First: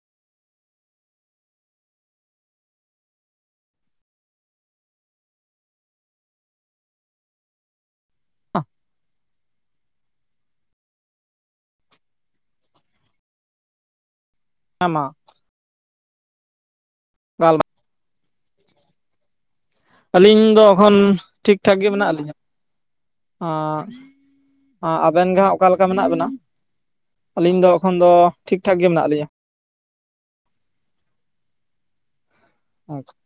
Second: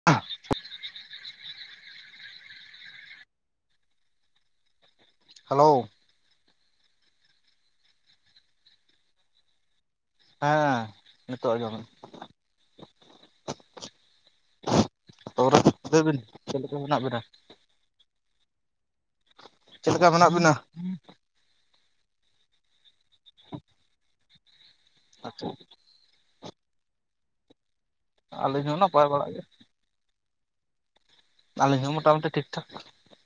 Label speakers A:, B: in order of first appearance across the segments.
A: [unintelligible] Hello
B: [unintelligible]
A: ᱦᱮᱸ ᱱᱤᱛᱚᱜ ᱟᱡᱚᱢ ᱠᱟᱱᱟ
B: [unintelligible]
A: ᱛᱟᱯᱚᱨᱮ ᱞᱟᱹᱭ ᱵᱤᱱ ᱪᱮᱫ ᱞᱮᱠᱟ ᱢᱮᱱᱟᱜ ᱵᱤᱱᱟ
B: [unintelligible]
A: ᱪᱮᱫ ᱞᱮᱠᱟ ᱢᱮᱱᱟᱜ
B: ᱟᱹᱞᱤᱧ
A: ᱵᱤᱱᱟ?
B: ᱫᱚ ᱮᱠᱷᱚᱱ ᱴᱷᱤᱠ ᱴᱷᱟᱠ ᱜᱮ ᱢᱮᱱᱟᱜ ᱞᱤᱧᱟ ᱟᱻᱻ ᱟᱵᱮᱱ ᱜᱮ ᱦᱟᱜ ᱚᱠᱟ ᱞᱮᱠᱟ ᱢᱮᱱᱟᱜ ᱵᱮᱱᱟ ᱟᱞᱤᱧ ᱫᱚ ᱮᱠᱷᱚᱱ ᱫᱚ ᱴᱷᱤᱠ
A: ᱟᱹᱞᱤᱧ
B: ᱴᱷᱟᱠ
A: ᱦᱚᱸ
B: ᱜᱮ
A: ᱱᱟᱯᱟᱭ
B: ᱢᱮᱱᱟᱜ ᱞᱤᱧᱟ
A: ᱵᱟᱲᱟᱜ ᱜᱮ ᱟᱞᱤᱧ ᱦᱚᱸ ᱢᱚᱴᱟᱢᱩᱴᱤ ᱴᱷᱤᱠᱴᱷᱟᱠ᱾
B: [inaudible]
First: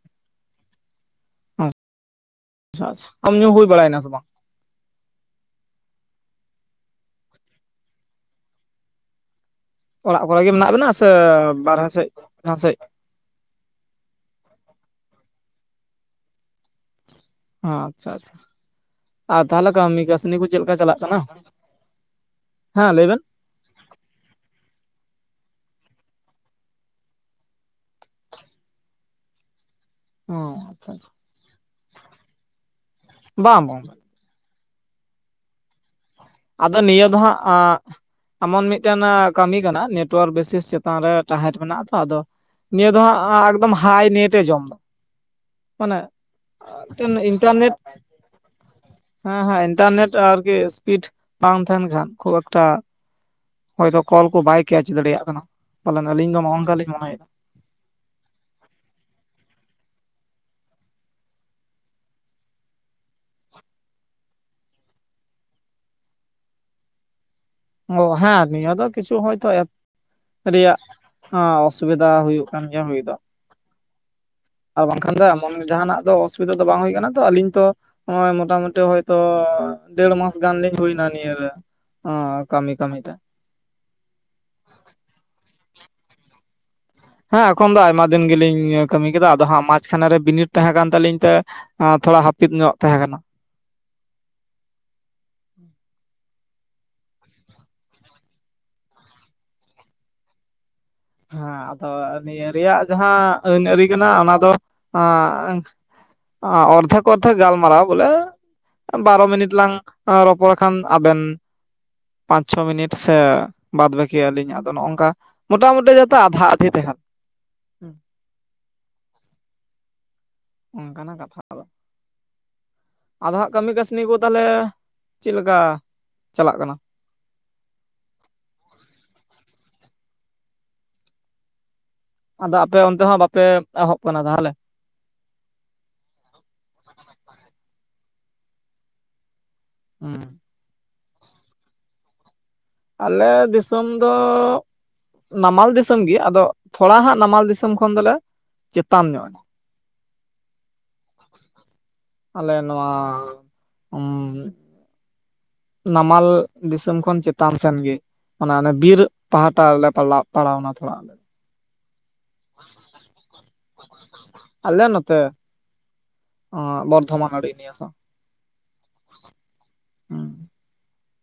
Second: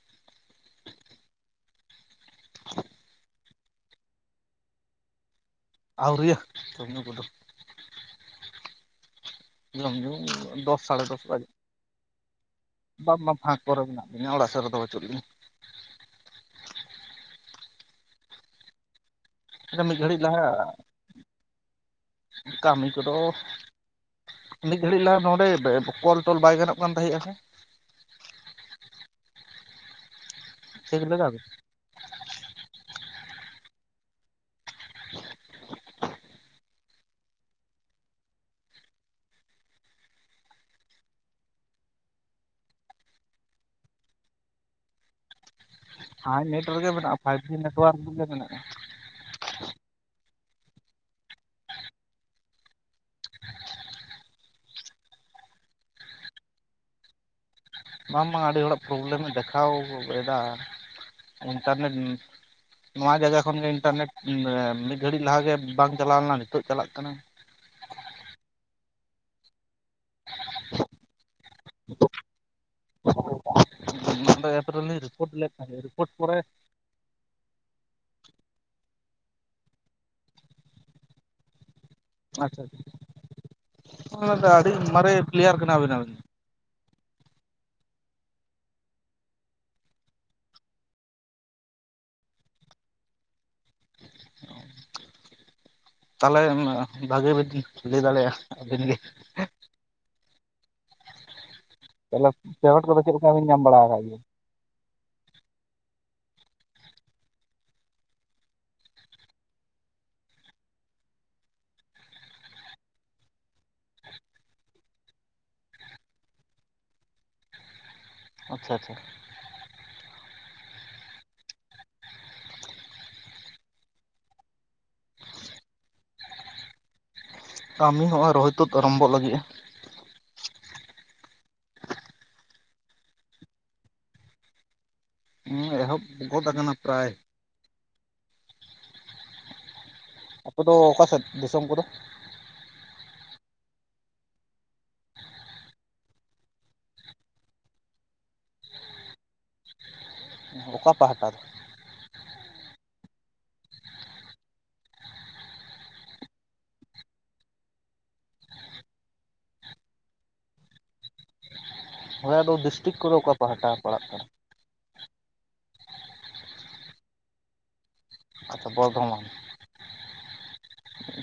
B: ᱟᱪᱪᱷᱟ ᱟᱪᱪᱷᱟ ᱡᱚᱢ ᱧᱩ ᱦᱩᱭ ᱵᱟᱲᱮᱱᱟ ᱥᱮ ᱵᱟᱝ?
A: ᱟᱹᱣᱨᱤᱭᱟ ᱡᱚᱢ ᱧᱩ ᱠᱚᱫᱚ ᱡᱚᱢ ᱧᱩ
B: ᱚᱲᱟᱜ ᱠᱚᱨᱮ ᱜᱮ ᱢᱮᱱᱟᱜ
A: ᱫᱚᱥ
B: ᱵᱮᱱᱟ
A: ᱥᱟᱲᱮ
B: ᱥᱮ
A: ᱫᱚᱥ ᱵᱟᱡᱮ᱾
B: ᱵᱟᱨᱦᱮ ᱥᱮᱫ ᱡᱟᱦᱟᱸ ᱥᱮᱫ
A: ᱵᱟᱝ ᱵᱟᱝ ᱯᱷᱟᱸᱠ ᱠᱚᱨᱮ ᱢᱮᱱᱟᱜ ᱞᱤᱧᱟ ᱚᱲᱟᱜ ᱥᱮᱫ ᱨᱮᱫᱚ ᱵᱟᱪᱩᱜ ᱞᱤᱧᱟ᱾
B: ᱦᱚᱸ ᱟᱪᱪᱷᱟ ᱟᱪᱪᱷᱟ᱾ ᱟᱨ ᱛᱟᱦᱚᱞᱮ
A: ᱢᱤᱫ
B: ᱠᱟᱹᱢᱤ
A: ᱜᱷᱟᱹᱲᱤᱡ
B: ᱠᱟᱹᱥᱱᱤ
A: ᱞᱟᱦᱟ
B: ᱠᱚ ᱪᱮᱫ ᱞᱮᱠᱟ ᱪᱟᱞᱟᱜ ᱠᱟᱱᱟ᱾
A: ᱠᱟᱹᱢᱤ
B: ᱦᱮᱸ ᱞᱟᱹᱭ
A: ᱠᱚᱫᱚ
B: ᱵᱮᱱ᱾
A: ᱢᱤᱫ ᱜᱷᱟᱹᱲᱤᱡ ᱞᱟᱦᱟ ᱱᱚᱰᱮ ᱠᱚᱞ ᱴᱚᱞ ᱵᱟᱭ ᱜᱟᱱᱚᱜ ᱠᱟᱱ ᱛᱟᱦᱮᱜ-ᱟ ᱥᱮ᱾
B: ᱟᱪᱪᱷᱟ
A: ᱪᱮᱠ
B: ᱟᱪᱪᱷᱟ
A: ᱞᱮᱫᱟ ᱵᱤᱱ᱾
B: ᱵᱟᱝ ᱵᱟᱝ ᱟᱫᱚ ᱱᱤᱭᱟᱹ ᱫᱚ ᱦᱟᱜ [unintelligible] ᱮᱢᱚᱱ ᱢᱤᱫᱴᱮᱱ ᱠᱟᱹᱢᱤ ᱠᱟᱱᱟ ᱱᱮᱴᱣᱟᱨᱠ ᱵᱮᱥᱮᱥ ᱪᱮᱛᱟᱱ ᱨᱮ ᱛᱟᱦᱮᱴ ᱢᱮᱱᱟᱜ-ᱟ ᱛᱚ ᱟᱫᱚ ᱱᱤᱭᱟᱹ ᱫᱚ ᱦᱟᱸᱜ ᱮᱠᱫᱚᱢ ᱦᱟᱭ ᱱᱮᱴ ᱮ ᱡᱚᱢ ᱫᱟ
A: ᱦᱟᱭ ᱱᱮᱴ ᱨᱮᱜᱮ
B: ᱢᱤᱫᱴᱮᱱ
A: ᱢᱮᱱᱟᱜ-ᱟ ᱯᱷᱟᱭᱤᱵᱼᱡᱤ
B: ᱤᱱᱴᱟᱨᱱᱮᱴ
A: ᱱᱮᱴᱳᱣᱟᱨᱠ ᱨᱮᱜᱮ ᱢᱮᱱᱟᱜ-ᱟ᱾
B: ᱦᱮᱸ ᱦᱮᱸ ᱤᱱᱴᱟᱨᱱᱮᱴ ᱟᱨᱠᱤ ᱥᱯᱤᱰ ᱵᱟᱝ ᱛᱟᱦᱮᱱ ᱠᱷᱟᱱ ᱠᱷᱩᱵ ᱮᱠᱴᱟ ᱦᱚᱭᱛᱚ ᱠᱚᱞ ᱠᱚ ᱵᱟᱭ ᱠᱮᱪ ᱫᱟᱲᱮᱭᱟᱜ ᱠᱟᱱᱟ ᱯᱟᱞᱮᱱ ᱟᱞᱤᱧ ᱫᱚ ᱱᱚᱜ-ᱚ ᱱᱚᱝᱠᱟ ᱞᱤᱧ ᱢᱚᱱᱮᱭᱮᱫᱟ᱾
A: ᱵᱟᱝ ᱵᱟᱝ ᱟᱹᱰᱤ ᱦᱚᱲᱟᱜ ᱯᱨᱚᱵᱞᱮᱢᱮ ᱫᱮᱠᱷᱟᱣ ᱮᱫᱟ ᱤᱱᱴᱟᱨᱱᱮᱴ ᱱᱚᱣᱟ ᱡᱟᱭᱜᱟ ᱠᱷᱚᱱᱜᱮ ᱤᱱᱴᱟᱨᱱᱮᱴ ᱢᱤᱫ ᱜᱷᱟᱹᱲᱤᱡ ᱞᱟᱦᱟ ᱜᱮ ᱵᱟᱝ ᱪᱟᱞᱟᱣ ᱞᱮᱱᱟ ᱱᱤᱛᱚᱜ ᱪᱟᱞᱟᱜ ᱠᱟᱱᱟ᱾
B: ᱚ ᱦᱮᱸ ᱱᱤᱭᱟᱹ ᱫᱚ ᱠᱤᱪᱷᱩ ᱦᱚᱭᱛᱚ ᱮᱯ ᱨᱮᱭᱟᱜ ᱚᱥᱵᱤᱫᱟ ᱦᱩᱭᱩᱜ ᱠᱟᱱᱟ᱾ ᱦᱮᱸ ᱦᱩᱭᱫᱟ
A: [unintelligible]
B: ᱟᱨ ᱵᱟᱝᱠᱷᱟᱱ ᱫᱚ
A: ᱨᱤᱯᱳᱨᱴ ᱞᱮᱫ
B: ᱮᱢᱚᱱ
A: ᱛᱟᱦᱮᱸᱫ
B: ᱡᱟᱦᱟᱱᱟᱜ
A: ᱨᱤᱯᱳᱨᱴ
B: ᱫᱚ
A: ᱯᱚᱨᱮ
B: ᱚᱥᱵᱤᱫᱟ ᱫᱚ ᱵᱟᱝ ᱦᱩᱭ ᱠᱟᱱᱟ ᱛᱚ ᱟᱹᱞᱤᱧ ᱛᱚ ᱱᱚᱜ-ᱚᱭ ᱢᱚᱴᱟ ᱢᱩᱴᱤ ᱦᱚᱭᱛᱚ ᱰᱮᱲ ᱢᱟᱥ ᱜᱟᱱ ᱞᱤᱧ ᱦᱩᱭᱱᱟ ᱱᱤᱭᱟᱹ ᱨᱮ᱾ ᱚᱻ ᱠᱟᱹᱢᱤ ᱠᱟᱹᱢᱤ ᱛᱮ᱾
A: ᱚᱱᱮ ᱫᱚ ᱟᱹᱰᱤ ᱢᱟᱨᱮ ᱯᱞᱮᱭᱟᱨ ᱠᱟᱱᱟ ᱵᱤᱱ ᱟᱵᱤᱱ ᱟᱵᱤᱱ
B: ᱦᱮᱸ ᱮᱠᱷᱚᱱ ᱫᱚ ᱟᱭᱢᱟ ᱫᱤᱱ ᱜᱮᱞᱤᱧ ᱠᱟᱹᱢᱤ ᱠᱮᱫᱟ ᱟᱫᱚ ᱦᱟᱸᱜ ᱢᱟᱡ ᱠᱷᱟᱱᱮ ᱨᱮ ᱵᱤᱱᱤᱴ ᱛᱟᱦᱮᱸ ᱠᱟᱱ ᱛᱟᱞᱤᱧ ᱛᱮ ᱛᱷᱚᱲᱟ ᱦᱟᱯᱤᱫ ᱧᱚᱜ ᱛᱟᱦᱮᱸ ᱠᱟᱱᱟ᱾
A: [unintelligible] ᱛᱟᱦᱚᱞᱮ ᱵᱷᱟᱹᱜᱤ ᱵᱤᱱ ᱞᱟᱹᱭ ᱫᱟᱲᱮᱭᱟᱜ-ᱟ ᱟᱹᱵᱤᱱ ᱜᱮ [inaudible]
B: ᱦᱮᱸ ᱟᱫᱚ
A: ᱛᱟᱦᱚᱞᱮ
B: ᱱᱤᱭᱟᱹ
A: ᱯᱮᱨᱚᱰ
B: ᱨᱮᱭᱟᱜ
A: ᱠᱚᱫᱚ ᱪᱮᱫ ᱞᱮᱠᱟ
B: ᱡᱟᱦᱟᱸ
A: ᱵᱤᱱ
B: ᱟᱹᱱ
A: ᱧᱟᱢ ᱵᱟᱲᱟ
B: ᱟᱹᱨᱤ
A: ᱟᱠᱟᱫ
B: ᱠᱟᱱᱟ
A: ᱜᱮᱭᱟ
B: ᱚᱱᱟ ᱫᱚ ᱚᱨᱫᱷᱮᱠ ᱚᱨᱫᱷᱮᱠ ᱜᱟᱞᱢᱟᱨᱟᱣ ᱵᱚᱞᱮ ᱵᱟᱨᱚ ᱢᱤᱱᱤᱴ ᱞᱟᱝ ᱨᱚᱯᱚᱲ ᱠᱷᱟᱱ ᱟᱵᱮᱱ ᱯᱟᱸᱪ ᱪᱷᱚ ᱢᱤᱱᱤᱴ ᱥᱮ ᱵᱟᱫᱽᱵᱟᱹᱠᱤ ᱟᱞᱤᱧ ᱟᱫᱚ ᱱᱚᱜ-ᱚ ᱱᱚᱝᱠᱟ ᱢᱚᱴᱟᱢᱩᱴᱤ ᱡᱚᱛᱚ ᱟᱫᱷᱟ ᱟᱫᱷᱤ ᱛᱟᱦᱮᱱ᱾
A: ᱟᱪᱪᱷᱟ ᱟᱪᱪᱷᱟ
B: ᱚᱱᱠᱟᱱᱟ ᱠᱟᱛᱷᱟ ᱫᱚ ᱟᱫᱚ ᱦᱟᱸᱜ ᱠᱟᱹᱢᱤ ᱠᱟᱹᱥᱱᱤ ᱠᱚ ᱛᱟᱦᱚᱞᱮ ᱪᱮᱫ ᱞᱮᱠᱟ ᱪᱟᱞᱟᱜ ᱠᱟᱱᱟ
A: ᱠᱟᱹᱢᱤ ᱦᱚᱸᱜ-ᱚᱭ ᱨᱚᱦᱚᱭ ᱛᱩᱫ ᱟᱨᱚᱢᱵᱷᱚᱜ ᱞᱟᱹᱜᱤᱜ-ᱟ᱾
B: ᱟᱫᱚ ᱟᱯᱮ ᱚᱱᱛᱮ ᱦᱚᱸ ᱵᱟᱯᱮ ᱮᱦᱚᱵ ᱠᱟᱱᱟ ᱛᱟᱦᱚᱞᱮ?
A: ᱦᱮᱸ ᱮᱦᱚᱵ ᱜᱚᱫ ᱠᱟᱱᱟ ᱯᱨᱟᱭ
B: ᱦᱩᱸ
A: ᱟᱯᱮ ᱫᱚ ᱚᱠᱟ ᱥᱮᱫ ᱫᱤᱥᱚᱢ ᱠᱚᱫᱚ?
B: ᱟᱞᱮ ᱫᱤᱥᱚᱢ ᱫᱚ ᱱᱟᱢᱟᱞ ᱫᱤᱥᱚᱢ ᱜᱮ ᱟᱫᱚ ᱛᱷᱚᱲᱟ ᱦᱟᱸᱜ ᱱᱟᱢᱟᱞ ᱫᱤᱥᱚᱢ ᱠᱷᱚᱱ ᱫᱚᱞᱮ ᱪᱮᱛᱟᱱ ᱧᱚᱜ ᱮᱱᱟ
A: ᱚᱠᱟ ᱯᱟᱦᱴᱟ ᱨᱮ?
B: ᱟᱞᱮ ᱱᱚᱣᱟ ᱩᱸᱻ ᱱᱟᱢᱟᱞ ᱫᱤᱥᱚᱢ ᱠᱷᱚᱱ ᱪᱮᱛᱟᱱ ᱥᱮᱱᱜᱮ᱾ ᱚᱱᱟ ᱚᱱᱮ ᱵᱤᱨ ᱯᱟᱦᱴᱟ ᱨᱮᱞᱮ ᱯᱟᱲᱟᱣᱱᱟ ᱛᱷᱚᱲᱟ ᱟᱞᱮ᱾
A: ᱦᱭᱟᱫᱚ ᱰᱤᱥᱴᱤᱠ ᱠᱚᱨᱮ ᱚᱠᱟ ᱯᱮᱟᱦᱴᱟ ᱯᱟᱲᱟᱜ ᱠᱟᱱᱟ?
B: ᱟᱞᱮ ᱱᱚᱛ ᱚ ᱵᱚᱨᱫᱷᱚᱢᱟᱱ ᱟᱲᱤ ᱱᱤᱭᱟ. ᱫᱚ ᱾
A: ᱟᱪᱪᱷᱟ ᱵᱚᱨᱫᱷᱚᱢᱟᱱ
B: ᱦᱩᱸ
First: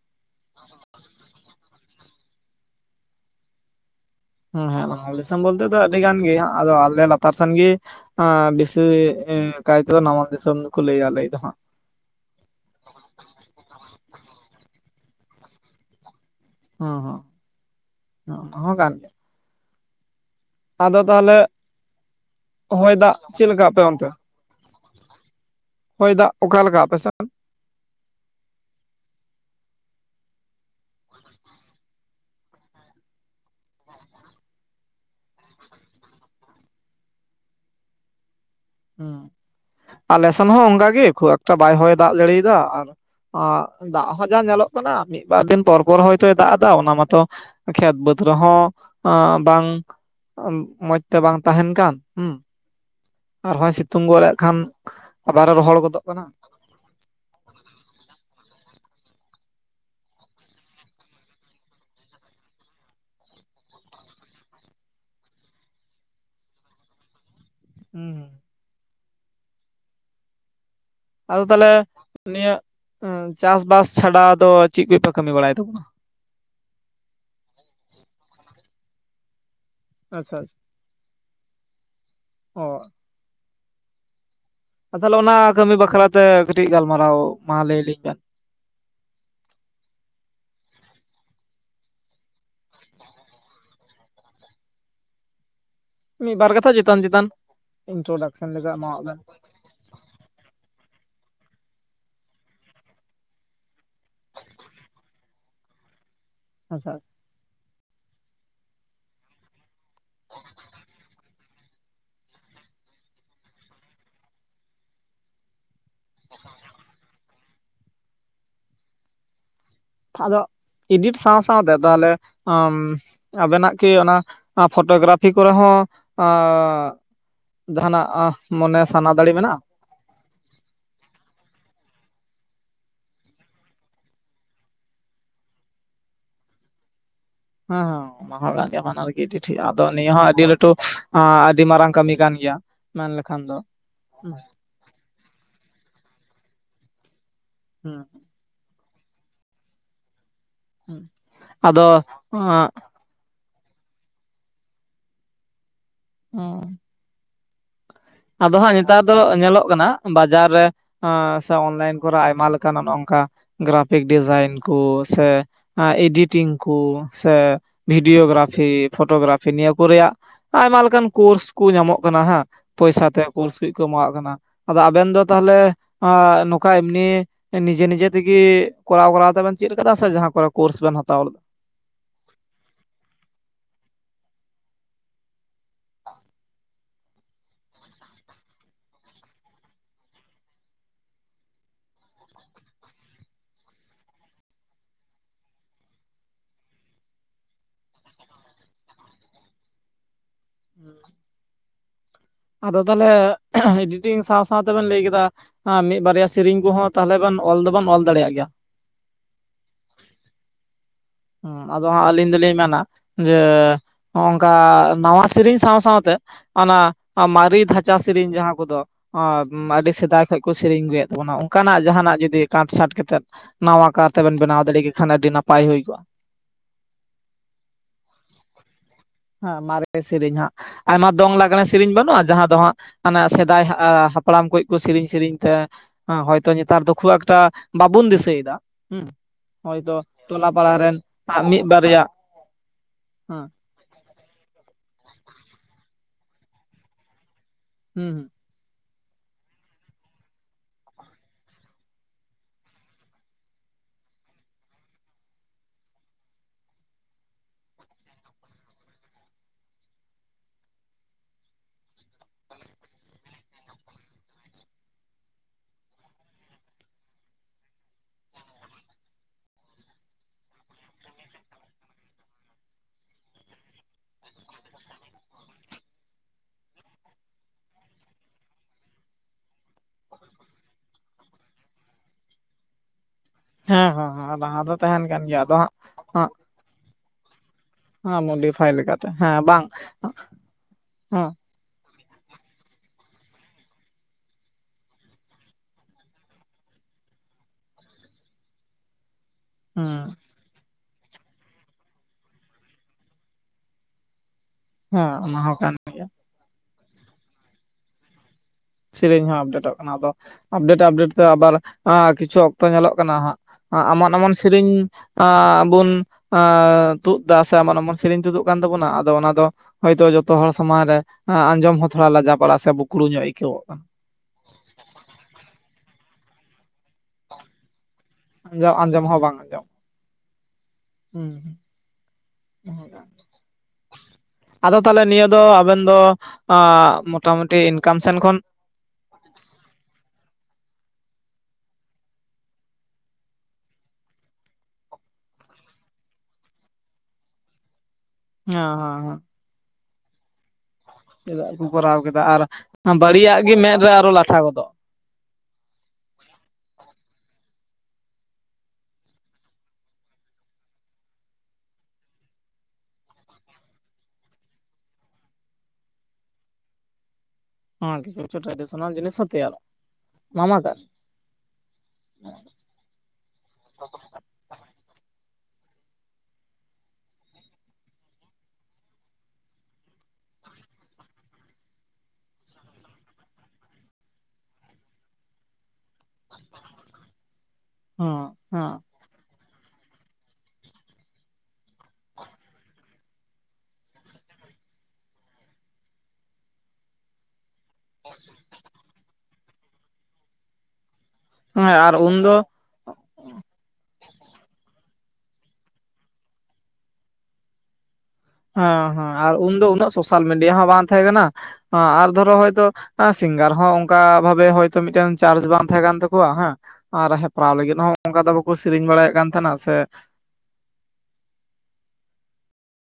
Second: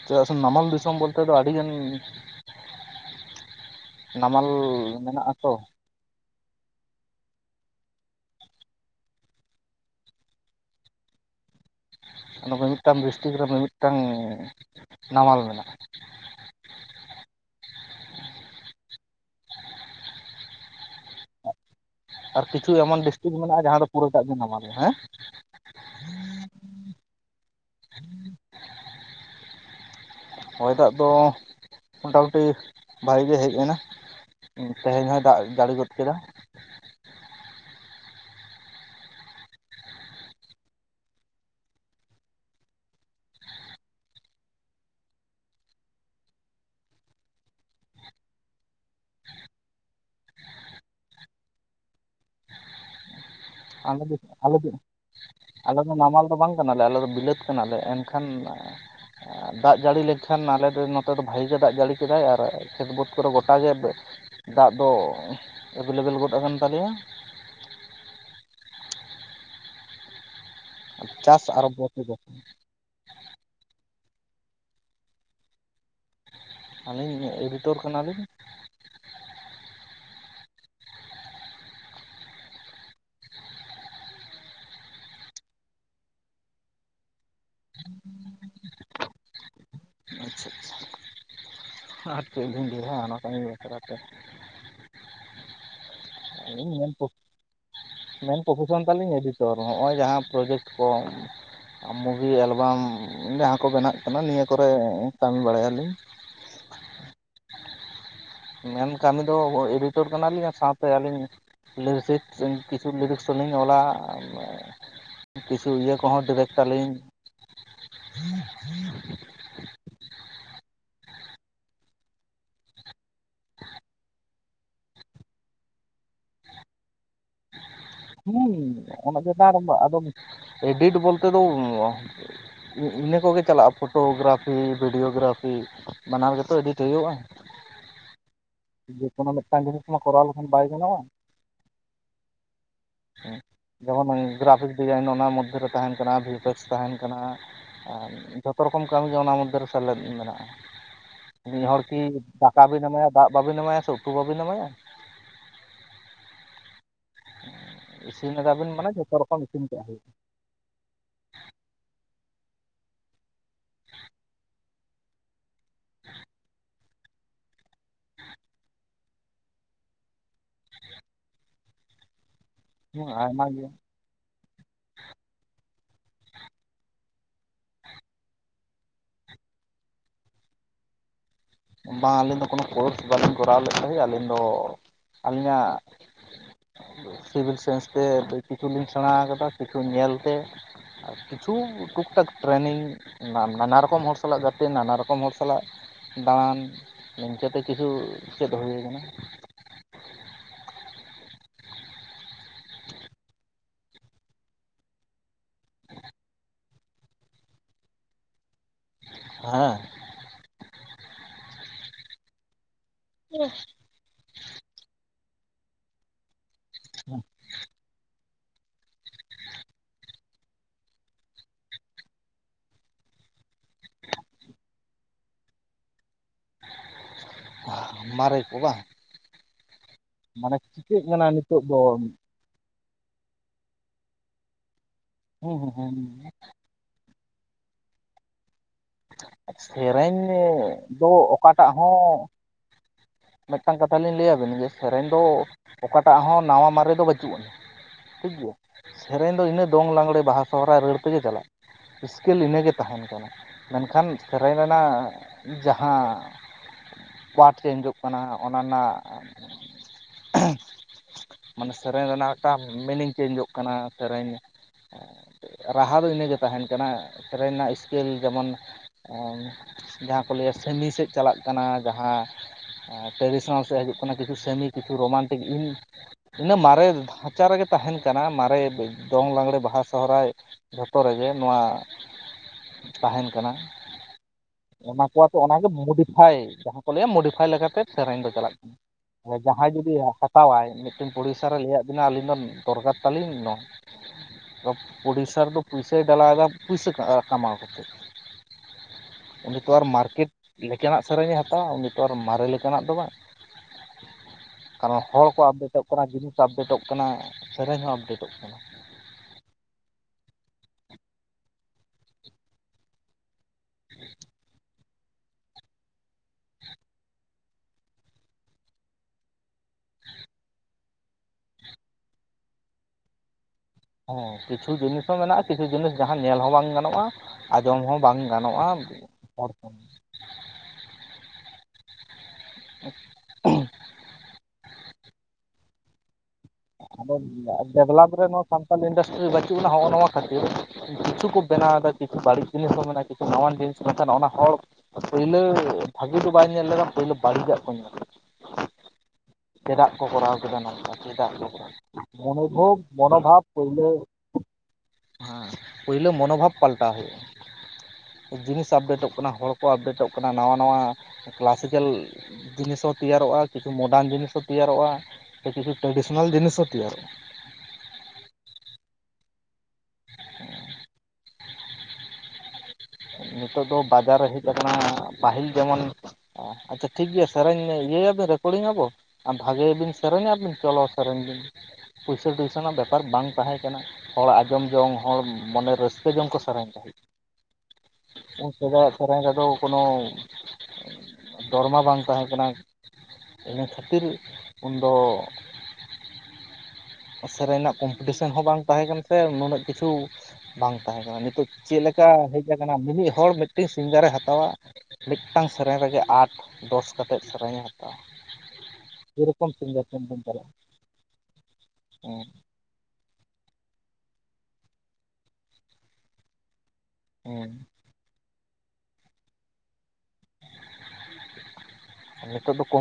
A: ᱪᱮᱫᱟᱜ ᱥᱮ ᱱᱟᱢᱟᱞ ᱫᱤᱥᱚᱢ ᱵᱚᱞᱛᱮ ᱫᱚ ᱟᱹᱰᱤ ᱜᱟᱱ ᱱᱟᱢᱟᱞ
B: ᱦᱩᱸ ᱦᱮᱸ ᱱᱟᱢᱟᱞ
A: ᱢᱮᱱᱟᱜᱼᱟ
B: ᱫᱤᱥᱚᱢ
A: ᱛᱚ
B: ᱵᱚᱞᱛᱮ ᱫᱚ ᱟᱹᱰᱤ ᱜᱟᱱ ᱜᱮ ᱟᱫᱚ ᱟᱞᱮ ᱞᱟᱛᱟᱨ ᱥᱮᱱᱜᱤ ᱟ ᱵᱮᱥᱤ ᱠᱟᱭᱛᱮ ᱱᱟᱢᱟᱱ ᱫᱤᱥᱚᱢ ᱫᱚᱠᱚ ᱞᱟᱹᱭᱟ ᱞᱟᱹᱭ ᱫᱚ ᱦᱟᱸᱜ ᱾
A: ᱫᱚᱵᱤ ᱢᱤᱼᱢᱤᱫᱴᱟᱝ ᱰᱤᱥᱴᱤᱠ ᱨᱮ ᱢᱤᱼᱢᱤᱫᱴᱟᱝ ᱱᱟᱢᱟᱞ ᱢᱮᱱᱟᱜᱼᱟ ᱾
B: ᱦᱩᱸ ᱦᱩᱸ ᱦᱚᱸ ᱠᱟᱱᱜᱮ ᱛᱟᱦᱚᱞᱮ
A: ᱟᱨ ᱠᱤᱪᱷᱩ
B: ᱦᱚᱭ
A: ᱮᱢᱚᱱ
B: ᱫᱟᱜ
A: ᱰᱤᱥᱴᱤᱠ
B: ᱪᱮᱫ
A: ᱢᱮᱱᱟᱜᱼᱟ
B: ᱞᱮᱠᱟ
A: ᱡᱟᱦᱟᱸ
B: ᱟᱯᱮ
A: ᱫᱚ
B: ᱚᱱᱛᱮ
A: ᱯᱩᱨᱟᱹᱴᱟᱜ ᱜᱮ ᱱᱟᱢᱟᱞ ᱜᱮ ᱦᱮᱸ ᱾
B: ᱦᱚᱭ ᱫᱟᱜ ᱚᱠᱟᱞᱮᱠᱟ ᱟᱯᱮ ᱥᱮᱱ?
A: [inaudible] ᱦᱚᱭ ᱫᱟᱜ ᱫᱚ ᱢᱚᱴᱟᱢᱩᱴᱤ ᱵᱷᱟᱜᱤ ᱜᱮ ᱦᱮᱡ ᱮᱱᱟ ᱾ ᱛᱮᱦᱮᱧ ᱦᱚᱭ ᱫᱟᱜ ᱡᱟᱹᱲᱤ ᱜᱚᱫ ᱠᱮᱫᱟ ᱾
B: ᱦᱩᱸ ᱟᱨ ᱞᱮᱥᱚᱱ ᱦᱚᱸ ᱚᱱᱠᱟᱜᱮ ᱠᱷᱩᱵ ᱮᱠᱴᱟ ᱵᱟᱭ ᱦᱚᱭ ᱫᱟᱜ ᱡᱟᱲᱤᱭ ᱫᱟ ᱟᱨ ᱟᱜ ᱫᱟᱜ ᱦᱚᱸ ᱡᱟ ᱧᱮᱞᱚᱜ ᱠᱟᱱᱟ ᱢᱤᱫ ᱵᱟᱨ ᱫᱤᱱ ᱯᱚᱨ ᱯᱚᱨ ᱦᱚᱭᱛᱚᱭ ᱫᱟᱜ ᱮᱫᱟ ᱚᱱᱟ ᱢᱟᱛᱚ ᱠᱷᱮᱛ ᱵᱟᱹᱫᱽ ᱨᱮᱦᱚᱸ ᱵᱟᱝ ᱢᱚᱸᱡᱽ ᱛᱮ ᱵᱟᱝ ᱛᱟᱦᱮᱱ ᱠᱟᱱ ᱦᱩᱸ ᱾
A: ᱟᱞᱮ ᱫᱤᱥ
B: ᱠᱷᱟᱱ
A: ᱟᱞᱮᱫᱤ
B: ᱟᱵᱟᱨᱮ ᱨᱚᱦᱚᱲ
A: ᱟᱞᱮ ᱫᱚ
B: ᱜᱚᱫᱚᱜ ᱠᱟᱱᱟ
A: ᱱᱟᱢᱟᱞ ᱫᱚ ᱵᱟᱝ ᱾ ᱠᱟᱱᱟᱞᱮ ᱟᱞᱮ ᱫᱚ ᱵᱤᱞᱟᱹᱛ ᱠᱟᱱᱟᱞᱮ ᱮᱱᱠᱷᱟᱱ ᱫᱟᱜ ᱡᱟᱹᱲᱤ ᱞᱮᱱᱠᱷᱟᱱ ᱟᱞᱮ ᱫᱚ ᱱᱚᱛᱮ ᱫᱚ ᱵᱷᱟᱜᱮ ᱜᱮ ᱫᱟᱜ ᱡᱟᱹᱲᱤ ᱠᱮᱫᱟᱭ ᱟᱨ ᱠᱷᱮᱛ ᱵᱟᱹᱫᱽ ᱠᱚᱨᱮ ᱜᱚᱴᱟᱜᱮ ᱾ ᱫᱟᱜ ᱫᱚ ᱮᱵᱮᱞᱮᱵᱮᱞ ᱜᱚᱫ ᱟᱠᱟᱱ ᱛᱟᱞᱮᱭᱟ ᱾
B: ᱦᱩᱸ ᱟᱫᱚ
A: ᱪᱟᱥ
B: ᱛᱟᱦᱚᱞᱮ
A: ᱟᱨᱟᱢᱵᱚ ᱠᱮᱫᱟ
B: ᱱᱤᱭᱟᱹ ᱪᱟᱥᱵᱟᱥ ᱪᱷᱟᱰᱟ ᱫᱚ ᱪᱮᱫ ᱠᱚᱯᱮ ᱠᱟᱹᱢᱤ ᱵᱟᱲᱟᱭ ᱛᱟᱵᱚᱱᱟ?
A: ᱟᱹᱞᱤᱧ ᱮᱰᱤᱴᱚᱨ ᱠᱟᱱᱟᱞᱤᱧ ᱾
B: ᱟᱪᱪᱷᱟ ᱟᱪᱪᱷᱟ ᱚ ᱟᱨ ᱛᱟᱦᱚᱞᱮ ᱚᱱᱟ ᱠᱟᱹᱢᱤ ᱵᱟᱠᱷᱨᱟᱛᱮ ᱠᱟᱹᱴᱤᱡ ᱜᱟᱞᱢᱟᱨᱟᱣ ᱢᱟ ᱞᱟᱹᱭᱟᱞᱤᱧ ᱵᱮᱱ ᱾
A: ᱟᱪᱪᱷᱟ ᱟᱪᱪᱷᱟ ᱟᱨ ᱪᱮᱫᱞᱤᱧ ᱞᱮᱭᱟ ᱚᱱᱟ ᱴᱟᱭᱳᱢ ᱨᱮ ᱪᱟᱞᱟᱳ ᱛᱮ ᱾
B: ᱢᱤᱫ ᱵᱟᱨ
A: ᱟᱞᱤᱧ
B: ᱠᱟᱛᱷᱟ
A: ᱢᱮᱱ
B: ᱪᱮᱛᱟᱱ ᱪᱮᱛᱟᱱ
A: ᱢᱮᱱ
B: ᱤᱱᱴᱨᱳᱰᱟᱠᱥᱮᱱ ᱞᱮᱠᱟ
A: ᱯᱨᱚᱯᱷᱮᱥᱚᱱ
B: ᱮᱢᱟᱣᱟᱜ
A: ᱛᱟᱞᱤᱧ
B: ᱵᱮᱱ
A: ᱮᱹᱰᱤᱴᱚᱨ ᱛᱚ ᱦᱚᱜᱼᱚᱭ ᱡᱟᱦᱟᱸ ᱯᱨᱚᱡᱮᱠᱴ ᱠᱚ ᱢᱩᱵᱷᱤ ᱮᱞᱵᱟᱢ ᱡᱟᱦᱟᱸ ᱠᱚ ᱵᱮᱱᱟᱜ ᱠᱟᱱᱟ ᱱᱤᱭᱟᱹ ᱠᱚᱨᱮ ᱠᱟᱹᱢᱤ ᱵᱟᱲᱟᱭᱟᱞᱤᱧ ᱾
B: ᱟᱪᱪᱷᱟ
A: ᱢᱮᱱ ᱠᱟᱹᱢᱤ ᱫᱚ ᱮᱰᱤᱴᱚᱨ ᱠᱟᱱᱟᱞᱤᱧᱟ ᱥᱟᱶᱛᱮ ᱟᱹᱞᱤᱧ ᱞᱤᱭᱩᱥᱤᱠ ᱠᱤᱪᱷᱩ ᱞᱤᱭᱩᱥᱤᱠ ᱦᱚᱞᱤᱧ ᱚᱞᱟ ᱾ ᱠᱤᱪᱷᱩ ᱤᱭᱟᱹ ᱠᱚᱦᱚᱸ ᱰᱨᱮᱠᱴᱞᱤᱧ
B: ᱟᱫᱚ ᱮᱰᱤᱴ ᱥᱟᱶ ᱥᱟᱶᱛᱮ ᱛᱟᱦᱚᱞᱮ ᱩᱢ ᱟᱵᱮᱱᱟᱜ ᱠᱤ ᱚᱱᱟ ᱯᱷᱚᱴᱳᱜᱨᱟᱯᱷᱤ ᱠᱚᱨᱮ ᱦᱚᱸ ᱡᱟᱦᱟᱱᱟᱜ
A: ᱦᱩᱸ
B: ᱢᱚᱱᱮ ᱥᱟᱱᱟ
A: ᱚᱱᱟᱮ
B: ᱫᱟᱲᱮ
A: ᱪᱮᱛᱟᱱ
B: ᱢᱮᱱᱟᱜᱼᱟ
A: ᱨᱮᱫᱚ ᱟᱫᱚᱢ ᱮᱰᱤᱴ ᱵᱚᱞᱛᱮ ᱫᱚ ᱾ ᱤᱱᱟᱹ ᱠᱚᱜᱮ ᱪᱟᱞᱟᱜᱼᱟ ᱯᱷᱚᱴᱳ ᱜᱨᱟᱯᱷᱤ ᱵᱷᱤᱰᱭᱳ ᱜᱨᱟᱯᱷᱤ ᱵᱟᱱᱟᱨ ᱜᱮᱛᱚ ᱮᱰᱤᱴ ᱦᱩᱭᱩᱜᱼᱟ ᱾
B: ᱦᱩᱸ ᱦᱩᱸ ᱚᱱᱟᱦᱚᱸ ᱢᱟᱦᱚᱲᱟᱜ ᱜᱮ ᱵᱟᱱᱟᱨ ᱜᱮ ᱤᱰᱤᱴ ᱦᱤᱭᱟ
A: ᱢᱤᱫᱴᱟᱝ ᱡᱤᱱᱤᱥ
B: ᱟᱫᱚ
A: ᱢᱟ
B: ᱱᱤᱭᱟᱹ
A: ᱠᱚᱨᱟᱣ
B: ᱦᱚᱸ ᱟᱹᱰᱤ
A: ᱞᱮᱠᱷᱟᱱ ᱵᱟᱭ
B: ᱞᱟᱹᱴᱩ
A: ᱜᱟᱱᱚᱜᱼᱟ
B: ᱟᱹᱰᱤ ᱢᱟᱨᱟᱝ ᱠᱟᱹᱢᱤ ᱠᱟᱱ ᱾ ᱭᱮᱭᱟ
A: ᱦᱩᱸ ᱡᱮᱢᱚᱭ ᱜᱨᱟᱯᱷᱤᱠ ᱰᱤᱡᱟᱭᱤᱱ ᱚᱱᱟ ᱢᱚᱫᱽᱫᱷᱮ ᱨᱮ ᱛᱟᱦᱮᱱ ᱠᱟᱱᱟ ᱵᱷᱤᱯᱮᱠᱥ ᱛᱟᱦᱮᱱ ᱠᱟᱱᱟ ᱾ ᱟᱨ
B: ᱦᱩᱸ
A: ᱡᱷᱚᱛᱚ ᱨᱚᱠᱚᱢ ᱠᱟᱹᱢᱤᱜᱮ ᱚᱱᱟ ᱢᱚᱫᱽᱫᱷᱮ ᱨᱮ ᱥᱮᱞᱮᱫ ᱢᱮᱱᱟᱜᱼᱟ ᱾ ᱢᱤᱫ ᱦᱚᱲ
B: ᱟᱫᱚ
A: ᱠᱤ ᱫᱟᱠᱟ ᱵᱤᱱ ᱮᱢᱟᱭᱟ ᱫᱟᱜ ᱵᱟᱵᱤᱱ ᱮᱢᱟᱭᱟ ᱥᱮ ᱩᱛᱩ ᱵᱟᱵᱤᱱ ᱮᱢᱟᱭᱟ ᱾
B: ᱦᱮᱸ
A: ᱤᱥᱤᱱ ᱠᱟᱫᱟᱵᱤᱱ ᱢᱟᱱᱮ
B: ᱱᱮᱛᱟᱨ
A: ᱡᱷᱚᱛᱚ
B: ᱫᱚ
A: ᱨᱚᱠᱚᱢ
B: ᱧᱮᱞᱚᱜ
A: ᱤᱥᱤᱱ ᱠᱟᱜ
B: ᱠᱟᱱᱟ
A: ᱦᱩᱭᱩᱜᱼᱟ ᱾
B: ᱵᱟᱡᱟᱨ ᱨᱮ ᱚᱱᱞᱟᱭᱤᱱ ᱠᱚᱨᱮ ᱟᱭᱢᱟ ᱱᱚ ᱝᱠᱟ ᱜᱨᱟᱯᱷᱤᱠ ᱰᱤᱡᱟᱭᱤᱱ ᱾ ᱠᱚ ᱥᱮ ᱮᱰᱤᱴᱤᱝ ᱠᱚ ᱥᱮ ᱵᱷᱤᱰᱭᱳ ᱜᱨᱟᱯᱷᱤ ᱯᱷᱳᱴᱳ ᱜᱨᱟᱯᱷᱤ ᱱᱤᱭᱟᱹ ᱠᱚ ᱨᱮᱭᱟᱜ ᱟᱭᱢᱟ ᱞᱮᱠᱟᱱ ᱠᱳᱨᱥ ᱾ ᱠᱚ ᱧᱟᱢᱚᱜ ᱠᱟᱱᱟ ᱦᱟᱸᱜ ᱯᱚᱭᱥᱟ
A: ᱦᱮᱸ
B: ᱛᱮ
A: ᱟᱭᱢᱟ
B: ᱠᱳᱨᱥ
A: ᱜᱮ
B: ᱠᱚ ᱮᱢᱟᱣᱟᱜ ᱠᱟᱱᱟ ᱾ ᱟᱫᱚ ᱟᱵᱮᱱ ᱫᱚ ᱛᱟᱦᱚᱞᱮ ᱱᱚᱝᱠᱟ ᱮᱢᱱᱤ ᱱᱤᱡᱮ ᱱᱤᱡᱮ ᱛᱮᱜᱮ ᱠᱚᱨᱟᱣ ᱠᱚᱨᱟᱣ ᱛᱮᱵᱮᱱ ᱪᱮᱫ ᱟᱠᱟᱫᱟ ᱥᱮ ᱡᱟᱦᱟᱸ ᱠᱚᱨᱮ ᱠᱳᱨᱥ ᱵᱮᱱ ᱦᱟᱛᱟᱣ ᱞᱮᱫᱟ?
A: ᱵᱟᱝ ᱟᱹᱞᱤᱧ ᱫᱚ ᱠᱳᱱᱳ ᱠᱳᱨᱥ ᱵᱟᱹᱞᱤᱧ ᱠᱚᱨᱟᱣ ᱞᱮᱠᱷᱟᱱᱡ ᱟᱹᱞᱤᱧ ᱫᱚ ᱟᱹᱞᱤᱧᱟᱜ ᱥᱤᱵᱤᱞ ᱥᱟᱭᱮᱱᱥ ᱛᱮ ᱠᱤᱪᱷᱩᱞᱤᱧ ᱥᱮᱬᱟ ᱟᱠᱟᱫᱟ ᱠᱤᱪᱷᱩ ᱧᱮᱞᱛᱮ ᱾ ᱟᱨ ᱠᱤᱪᱷᱩ ᱴᱩᱠᱼᱴᱟᱠ ᱴᱨᱮᱱᱤᱝ ᱱᱟᱱᱟ ᱨᱚᱠᱚᱢ ᱦᱚᱲ ᱥᱟᱞᱟᱜ ᱜᱟᱛᱮ ᱱᱟᱱᱟ ᱨᱚᱠᱚᱢ ᱦᱚᱲ ᱥᱟᱞᱟᱜ ᱫᱟᱬᱟᱱ ᱱᱤᱱᱝᱠᱟᱹᱛᱮ ᱠᱤᱪᱷᱩ ᱪᱮᱫ ᱦᱩᱭᱩ ᱟᱠᱟᱱᱟ ᱾
B: [unintelligible] ᱟᱫᱚ ᱛᱟᱦᱚᱞᱮ ᱮᱰᱤᱴᱤᱝ ᱥᱟᱶ ᱥᱟᱶ ᱛᱮᱵᱮᱱ ᱞᱟᱹᱭ ᱠᱮᱫᱟ ᱢᱤᱫ ᱵᱟᱨᱭᱟ ᱥᱮᱨᱮᱧ ᱠᱚᱦᱚᱸ ᱛᱟᱦᱚᱞᱮ ᱚᱞ ᱫᱚᱵᱮᱱ ᱚᱞ ᱫᱟᱲᱮᱭᱟᱜ ᱜᱮᱭᱟ ᱾
A: ᱦᱮᱸ
B: ᱦᱩᱸ ᱟᱫᱚ ᱟᱹᱞᱤᱧ ᱫᱚᱞᱤᱧ ᱢᱮᱱᱟ ᱡᱮ ᱚᱝᱠᱟ ᱱᱟᱣᱟ ᱥᱮᱨᱮᱧ ᱥᱟᱶ ᱥᱟᱶᱛᱮ ᱚᱱᱟ ᱢᱟᱨᱮ ᱫᱷᱟᱪᱟ ᱥᱮᱨᱮᱧ ᱡᱟᱦᱟᱸ ᱠᱚᱫᱚ ᱟᱹᱰᱤ ᱥᱮᱫᱟᱭ ᱠᱷᱚᱱ ᱠᱚ ᱥᱮᱨᱮᱧ ᱟᱹᱜᱩᱭᱮᱫ ᱛᱟᱵᱚᱱᱟ ᱚᱱᱠᱟᱱᱟᱜ ᱡᱟᱦᱟᱱᱟᱜ ᱡᱩᱫᱤ ᱠᱟᱴ ᱥᱟᱴ ᱠᱟᱛᱮᱫ ᱱᱟᱣᱟ ᱠᱟᱨ ᱛᱮᱵᱮᱱ ᱵᱮᱱᱟᱣ ᱫᱟᱲᱮ ᱠᱮ ᱠᱷᱟᱱ ᱟᱹᱰᱤ ᱱᱟᱯᱟᱭ ᱦᱩᱭ ᱠᱚᱜᱼᱟ ᱾
A: ᱢᱟᱨᱮ ᱠᱚ ᱵᱟᱝ
B: ᱦᱮᱸ ᱢᱟᱨᱮ ᱥᱮᱤᱨᱤᱧ ᱦᱟᱸᱜ
A: ᱢᱟᱱᱮ ᱪᱤᱠᱟᱹᱜ
B: ᱟᱭᱢᱟ
A: ᱠᱟᱱᱟ
B: ᱫᱚᱝ
A: ᱱᱤᱛᱚᱜ
B: ᱞᱟᱜᱽᱬᱮ
A: ᱫᱚ
B: ᱥᱮᱨᱮᱧ
A: ᱦᱩᱸ
B: ᱵᱟᱹᱱᱩᱜᱼᱟ ᱡᱟᱦᱟᱸ ᱫᱚ ᱦᱟᱸᱜ ᱥᱮᱫᱟᱭ ᱦᱟᱯᱲᱟᱢ ᱠᱷᱚᱡ ᱠᱚ ᱥᱮᱨᱮᱤᱧ ᱥᱮᱨᱮᱤᱧ ᱛᱮ
A: ᱦᱩᱸ ᱦᱩᱸ
B: ᱦᱚᱭᱛᱚ ᱱᱮᱛᱟᱨ ᱫᱚ ᱠᱷᱩᱵ ᱮᱠᱴᱟ ᱵᱟᱵᱩᱱ ᱫᱤᱥᱟᱹᱭᱮᱫᱟ ᱦᱩᱸ ᱦᱚᱭᱛᱚ
A: ᱥᱮᱨᱮᱧ
B: ᱴᱚᱞᱟ ᱯᱟᱲᱟ ᱨᱮᱱ
A: ᱫᱚ
B: ᱢᱤᱫ
A: ᱚᱠᱟᱴᱟᱜ
B: ᱵᱟᱨᱭᱟ ᱦᱮᱸ
A: ᱦᱚᱸ
B: ᱦᱩᱸ
A: ᱢᱤᱫ ᱠᱟᱛᱷᱟ ᱞᱤᱧ ᱞᱟᱹᱭᱟᱵᱤᱱ ᱡᱮ ᱥᱮᱨᱮᱧ ᱫᱚ ᱚᱠᱟᱴᱟᱜ ᱦᱚᱸ ᱱᱟᱣᱟ ᱢᱟᱨᱮ ᱫᱚ ᱵᱟᱹᱪᱩᱜ ᱟᱱ
B: ᱦᱩᱸ
A: ᱴᱷᱤᱠ ᱜᱮᱭᱟ ᱾ ᱥᱮᱨᱮᱧ ᱫᱚ ᱤᱱᱟᱹ ᱫᱚᱝ ᱞᱟᱜᱽᱲᱮ ᱵᱟᱦᱟ ᱥᱚᱦᱨᱟᱭ ᱨᱟᱹᱲ ᱛᱮᱜᱮ ᱪᱟᱞᱟᱜᱼᱟ ᱮᱥᱠᱤᱞ ᱤᱱᱟᱹᱜᱮ ᱛᱟᱦᱮᱱ ᱠᱟᱱᱟ ᱾ ᱢᱮᱱᱠᱷᱟᱱ ᱥᱮᱨᱮᱧ ᱨᱮᱱᱟ ᱡᱟᱦᱟᱸ ᱯᱟᱴᱷ ᱪᱮᱡᱚᱜ ᱠᱟᱱᱟ ᱚᱱᱟ ᱨᱮᱱᱟᱜ ᱢᱟᱱᱮ ᱥᱮᱨᱮᱧ ᱨᱮᱱᱟᱜ ᱮᱴᱟ ᱢᱤᱱᱤᱝ ᱪᱮᱧᱡᱚᱜ ᱠᱟᱱᱟ ᱥᱮᱨᱮᱧ ᱨᱟᱦᱟ ᱫᱚ ᱤᱱᱟᱹᱜᱮ ᱛᱟᱦᱮᱱ ᱠᱟᱱᱟ ᱥᱮᱨᱮᱧ ᱨᱮᱱᱟᱜ ᱮᱥᱠᱤᱞ ᱡᱮᱢᱚᱱ ᱡᱟᱦᱟᱸ ᱠᱚ ᱞᱟᱹᱭᱟ ᱥᱮᱢᱤ ᱥᱮᱫ ᱪᱟᱞᱟᱜ ᱠᱟᱱᱟ ᱡᱟᱦᱟᱸ ᱴᱮᱨᱤᱥᱚᱱᱟᱞ ᱥᱮᱫ ᱦᱤᱡᱩᱜ ᱠᱟᱱᱟ ᱠᱤᱪᱷᱩ ᱥᱮᱢᱤ ᱠᱤᱪᱷᱩ ᱨᱳᱢᱟᱱᱴᱤᱠ ᱤᱧ ᱤᱱᱟᱹᱜ ᱢᱟᱨᱮ ᱫᱷᱟᱪᱟ ᱨᱮᱜᱮ ᱛᱟᱦᱮᱱ ᱠᱟᱱᱟ ᱢᱟᱨᱮ ᱫᱚᱝ ᱞᱟᱜᱽᱲᱮ ᱵᱟᱦᱟ ᱥᱚᱦᱨᱟᱭ ᱡᱷᱚᱛᱚ ᱨᱮᱜᱮ ᱱᱚᱣᱟ ᱛᱟᱦᱮᱱ ᱾
B: ᱦᱮᱸ ᱦᱮᱸ ᱦᱮᱸ ᱞᱟᱦᱟ ᱫᱚ ᱛᱟᱦᱮᱱ
A: ᱚᱱᱟ ᱠᱚ
B: ᱠᱟᱱ
A: ᱟᱛᱮ
B: ᱜᱮᱭᱟ ᱟᱫᱚ
A: ᱚᱱᱟ ᱜᱮ
B: ᱦᱟᱸᱜ
A: ᱢᱚᱰᱤᱯᱷᱟᱭ ᱡᱟᱦᱟᱸ ᱠᱚ ᱞᱟᱹᱭᱟ ᱢᱚᱰᱤᱯᱷᱟᱭ ᱞᱮᱠᱟ ᱛᱮ ᱥᱮᱨᱮᱧ
B: ᱦᱟᱸᱜ
A: ᱫᱚ ᱪᱟᱞᱟᱜ
B: ᱢᱚᱰᱤᱯᱷᱟᱭ ᱞᱮᱠᱟᱛᱮ
A: ᱠᱟᱱᱟ
B: ᱦᱮᱸ ᱵᱟᱝ
A: ᱡᱟᱦᱟᱸᱭ ᱡᱩᱫᱤ ᱦᱟᱛᱟᱣᱟᱭ ᱢᱤᱫᱴᱮᱱ
B: ᱦᱮᱸ
A: ᱯᱨᱚᱰᱤᱥᱟᱨ ᱨᱮ ᱞᱟᱹᱭᱟ [inaudible] ᱟᱹᱞᱤᱧ ᱫᱚ ᱫᱚᱨᱠᱟᱨ ᱛᱟᱹᱞᱤᱧ ᱯᱨᱚᱰᱩᱥᱟᱨ ᱫᱚ ᱯᱩᱭᱥᱟᱹᱭ ᱰᱟᱞᱟᱣᱮᱫᱟ ᱯᱩᱭᱥᱟᱹ ᱠᱟᱢᱟᱣ ᱠᱟᱛᱮ ᱩᱱᱤ ᱛᱚ ᱟᱨ
B: ᱦᱮᱸ
A: ᱢᱟᱨᱠᱮᱴ ᱞᱮᱠᱟᱱᱟᱜ ᱥᱮᱨᱮᱧ ᱮ ᱦᱟᱛᱟᱣᱟ ᱩᱱᱤ ᱛᱚ ᱢᱟᱨᱮ ᱞᱮᱠᱟᱱᱟᱜ ᱫᱚ ᱵᱟᱝ ᱠᱟᱨᱚᱱ
B: ᱦᱮᱸ
A: ᱦᱚᱲ
B: ᱚᱱᱟ
A: ᱠᱚ
B: ᱦᱚᱸ ᱠᱟᱱ
A: ᱟᱯᱰᱮᱴᱚᱜ ᱠᱟᱱᱟ ᱡᱤᱱᱤᱥ ᱟᱯᱰᱮᱴᱚᱜ ᱠᱟᱱᱟ ᱥᱮᱨᱮᱧ ᱦᱚᱸ ᱟᱯᱰᱮᱴᱚᱜ ᱠᱟᱱᱟ ᱾
B: ᱥᱮᱨᱮᱹᱧ ᱦᱚᱸ ᱟᱯᱰᱮᱴᱚᱜ ᱠᱟᱱᱟ ᱟᱫᱚ ᱟᱯᱰᱮᱴ ᱟᱯᱰᱮᱴ ᱛᱮ ᱟᱵᱟᱨ ᱠᱤᱪᱷᱩ ᱚᱠᱛᱚ ᱧᱮᱞᱚᱜ ᱠᱟᱱᱟ ᱦᱟᱸᱜ ᱮᱢᱟᱱ ᱮᱢᱟᱱ ᱥᱮᱨᱮᱧ ᱟ ᱵᱚᱱ ᱟ ᱛᱩᱫ ᱫᱟ ᱥᱮ ᱮᱢᱚᱱ ᱮᱢᱚᱱᱥᱮᱨᱮᱧ ᱛᱩᱫᱩᱜ ᱠᱟᱱ ᱛᱟᱵᱚᱱᱟ ᱟᱫᱚ ᱚᱱᱟ ᱫᱚ ᱦᱚᱭᱛᱚ ᱡᱚᱛᱚ ᱦᱚᱲ ᱥᱚᱢᱟᱝ ᱨᱮ ᱟᱸᱡᱚᱢ ᱦᱚᱸ ᱛᱷᱚᱲᱟ ᱞᱟᱡᱟ ᱯᱟᱲᱟ ᱥᱮ ᱵᱩᱠᱲᱩ ᱧᱚᱜ ᱟᱹᱭᱠᱟᱹᱣᱚᱜ ᱠᱟᱱᱟ ᱾
A: ᱦᱮᱸ ᱠᱤᱪᱷᱩ ᱡᱤᱱᱤᱥ ᱦᱚᱸ ᱢᱮᱱᱟᱜᱼᱟ ᱠᱤᱪᱷᱩ ᱡᱤᱱᱤᱥ ᱡᱟᱦᱟᱸ ᱧᱮᱞ ᱦᱚᱸ ᱵᱟᱝ ᱜᱟᱱᱚᱜᱼᱟ ᱟᱸᱡᱚᱢ ᱦᱚᱸ ᱵᱟᱝ ᱜᱟᱱᱚᱜᱼᱟ
B: ᱠᱟᱱᱟ ᱟᱸᱡᱚᱢ ᱦᱚᱸ ᱵᱟᱝ
A: ᱦᱚᱲ
B: ᱟᱸᱡᱚᱢ ᱦᱩᱸ
A: [unintelligible]
B: ᱟᱫᱚ ᱛᱟᱦᱚᱞᱮ ᱱᱤᱭᱟᱹ ᱫᱚ ᱟᱵᱮᱱ ᱫᱚ
A: ᱟᱫᱚ
B: ᱢᱚᱴᱟ ᱢᱩᱴᱤ ᱤᱱᱠᱟᱢ
A: ᱰᱮᱵᱷᱞᱚᱯ
B: ᱥᱮᱱ
A: ᱨᱮ
B: ᱠᱷᱚᱱ
A: ᱱᱚᱣᱟ ᱥᱟᱱᱛᱟᱞ ᱤᱱᱰᱟᱥᱴᱨᱤ ᱨᱮ ᱵᱟᱹᱪᱩᱜ ᱟᱱᱟ ᱦᱚᱜᱼᱚ ᱱᱚᱣᱟ ᱠᱷᱟᱹᱛᱤᱨ ᱠᱤᱪᱷᱩ ᱠᱚ ᱵᱮᱱᱟᱣ ᱮᱫᱟ ᱠᱤᱪᱷᱩ ᱵᱟᱹᱲᱤᱡ ᱡᱤᱱᱤᱥ ᱠᱚ ᱢᱮᱱᱟᱜᱼᱟ ᱠᱤᱪᱷᱩ ᱱᱟᱣᱟᱱ ᱡᱤᱱᱤᱥ ᱦᱚ ᱦᱚᱱᱚᱜ-ᱟ ᱦᱚᱲ ᱯᱳᱭᱞᱳ ᱵᱷᱟᱹᱜᱤ ᱫᱚ ᱵᱟᱭ ᱧᱮᱞ ᱞᱮᱟ ᱯᱳᱞᱳ ᱵᱟᱹᱲᱤᱡᱟᱜ ᱠᱚ ᱧᱮᱞᱟ
B: ᱦᱚᱻᱦᱚᱻᱦᱚ
A: ᱪᱮᱫᱟᱜ ᱠᱚ ᱠᱚᱨᱟᱣ ᱠᱮᱫᱟ ᱱᱚᱝᱠᱟ? ᱪᱮᱫᱟᱜ ᱠᱚ ᱠᱚᱨᱟᱣ ᱠᱮᱫᱟ ᱢᱚᱱᱚ ᱵᱷᱳᱠ ᱢᱚᱱᱚᱵᱷᱟᱯ
B: ᱵᱟᱹᱲᱤᱡᱟᱜ ᱜᱮ ᱢᱮᱫ
A: ᱯᱳᱭᱞᱳ
B: ᱨᱮ ᱟᱨᱚ ᱞᱟᱴᱷᱟ ᱜᱚᱫᱚᱜ
A: ᱦᱮᱸ ᱯᱳᱭᱞᱳ ᱢᱚᱱᱳᱵᱷᱟᱵᱽ ᱯᱟᱞᱴᱟᱣ ᱦᱩᱭᱩᱜᱼᱟ ᱾ ᱡᱤᱱᱤᱥ ᱟᱯᱰᱮᱴᱚᱜ ᱠᱟᱱᱟ, ᱦᱚᱲ ᱠᱚ ᱟᱯᱰᱮᱴᱚᱜ ᱠᱟᱱᱟ, ᱱᱟᱣᱟ ᱱᱟᱣᱟ ᱠᱞᱟᱥᱤᱠᱮᱞ ᱡᱤᱱᱤᱥ ᱦᱚᱸ ᱛᱮᱭᱟᱨᱚᱜᱼᱟ, ᱠᱤᱪᱷᱩ ᱢᱚᱰᱟᱨᱱ ᱡᱤᱱᱤᱥ ᱦᱚᱸ ᱛᱮᱭᱟᱨᱚᱜᱼᱟ᱾ ᱥᱮ ᱠᱤᱪᱷᱩ ᱴᱨᱟᱰᱤᱥᱚᱱᱟᱞ ᱡᱤᱱᱤᱥ ᱦᱚᱸ ᱛᱮᱭᱟᱨᱚᱜᱼᱟ᱾
B: [inaudible] ᱠᱤᱪᱷᱩ ᱴᱨᱟᱰᱤᱥᱚᱱᱟᱞ ᱡᱤᱱᱤᱥ ᱦᱚ ᱛᱮᱭᱟᱨᱚᱜ-ᱟ᱾ ᱢᱟᱢᱟᱴᱟᱜ
A: ᱱᱤᱛᱚᱜ ᱫᱚ ᱵᱟᱡᱟᱨ ᱨᱮ ᱦᱮᱡ ᱟᱠᱟᱱᱟ᱾ ᱯᱟᱹᱦᱤᱞ ᱡᱮᱢᱚᱱ ᱟᱪᱪᱷᱟ ᱴᱷᱤᱠ ᱜᱮᱭᱟ᱾ ᱥᱮᱨᱮᱧ ᱤᱭᱟᱹᱭᱟᱵᱮᱱ ᱨᱮᱠᱚᱨᱰᱤᱝ ᱟᱵᱚ? ᱟᱨ ᱵᱷᱟᱜᱮ ᱵᱤᱱ ᱥᱮᱨᱮᱧᱟᱵᱤᱱ ᱪᱚᱞᱚ ᱥᱮᱨᱮᱧ ᱵᱤᱱ ᱯᱩᱭᱥᱟᱹ ᱴᱩᱭᱥᱟ ᱱᱟᱜ ᱵᱮᱯᱟᱨ ᱵᱟᱝ ᱛᱟᱦᱮᱸ ᱠᱟᱱᱟ᱾ ᱦᱚᱲ ᱟᱸᱡᱚᱢ ᱡᱚᱝ ᱦᱚᱲ ᱢᱚᱱᱮ ᱨᱟᱹᱥᱠᱟᱹ ᱡᱚᱝ ᱠᱚ ᱥᱮᱨᱮᱧ ᱛᱟᱦᱮᱸᱜ᱾
B: ᱦᱚᱸ
A: ᱩᱱ ᱥᱮᱫᱟᱭ
B: ᱦᱚᱸ
A: ᱟᱜ ᱥᱮᱨᱮᱧ ᱨᱮᱫᱚ ᱠᱳᱱᱚ ᱫᱚᱨᱢᱟ ᱵᱟᱝ ᱛᱟᱦᱮᱸ ᱠᱟᱱᱟ᱾ ᱤᱱᱟᱹ ᱠᱷᱟᱹᱛᱤᱨ ᱩᱱᱫᱚ, ᱥᱮᱨᱮᱧ ᱱᱟᱜ ᱠᱚᱢᱯᱤᱴᱤᱥᱮᱱ ᱦᱚᱸ ᱵᱟᱝ ᱛᱟᱦᱮᱸ ᱠᱟᱱ, ᱥᱮ ᱱᱩᱱᱟᱹᱜ ᱠᱤᱪᱷᱩ ᱵᱟᱝ ᱛᱟᱦᱮᱸ ᱠᱟᱱᱟ᱾ ᱱᱤᱛᱚᱜ
B: ᱦᱮᱸ
A: ᱪᱮᱜ
B: ᱟᱨ
A: ᱞᱮᱠᱟ
B: ᱩᱱᱫᱚ
A: ᱦᱮᱡ ᱟᱠᱟᱱᱟ ᱢᱤᱢᱤᱜ ᱦᱚᱲ ᱢᱤᱫᱴᱮᱱ ᱥᱤᱝᱜᱟᱨᱮ ᱦᱟᱛᱟᱣᱟ ᱢᱤᱜᱴᱟᱝ ᱥᱮᱨᱮᱧ ᱨᱮᱜᱮ ᱟᱴ, ᱫᱚᱥ ᱠᱟᱛᱮᱫ ᱥᱮᱨᱮᱧᱮ ᱦᱟᱛᱟᱣᱟ [unintelligible]
B: ᱦᱚᱸ ᱦᱚᱸ ᱟᱨ
A: ᱡᱮᱨᱚᱠᱚᱢ
B: ᱩᱱᱫᱚ
A: ᱥᱤᱝᱜᱟᱨ
B: ᱩᱱᱟᱹᱜ
A: ᱴᱷᱮᱱ ᱵᱚᱱ
B: ᱥᱳᱥᱟᱞ
A: ᱪᱟᱞᱟᱜᱼᱟ
B: ᱢᱤᱰᱤᱭᱟ ᱦᱚᱸ ᱵᱟᱝ ᱛᱟᱦᱮᱸ ᱠᱟᱱᱟ᱾ ᱟᱨ
A: ᱦᱮᱸ
B: ᱫᱷᱚᱨᱚ ᱦᱚᱭᱛᱚ ᱟ ᱥᱤᱝᱜᱟᱨ ᱦᱚᱸ ᱚᱱᱠᱟ ᱵᱷᱟᱵᱮ ᱦᱚᱭᱛᱚ ᱢᱤᱫᱴᱮᱱ ᱪᱟᱨᱡ ᱵᱟᱝ ᱛᱟᱦᱮ ᱠᱟᱱ ᱛᱟᱠᱚᱣᱟ ᱦᱮᱸ᱾ ᱟᱨ
A: ᱦᱮᱸ
B: ᱦᱮᱯᱨᱟᱣ ᱞᱟᱹᱜᱤᱫ ᱦᱚ ᱚᱱᱠᱟ ᱫᱚ ᱵᱟᱠᱚ ᱥᱮᱨᱮᱧ ᱵᱟᱲᱟᱭᱮᱜ ᱠᱟᱱ ᱛᱟᱦᱮᱱᱟ ᱥᱮ᱾
A: ᱱᱤᱛᱳᱜ ᱫᱚ ᱠᱚᱢ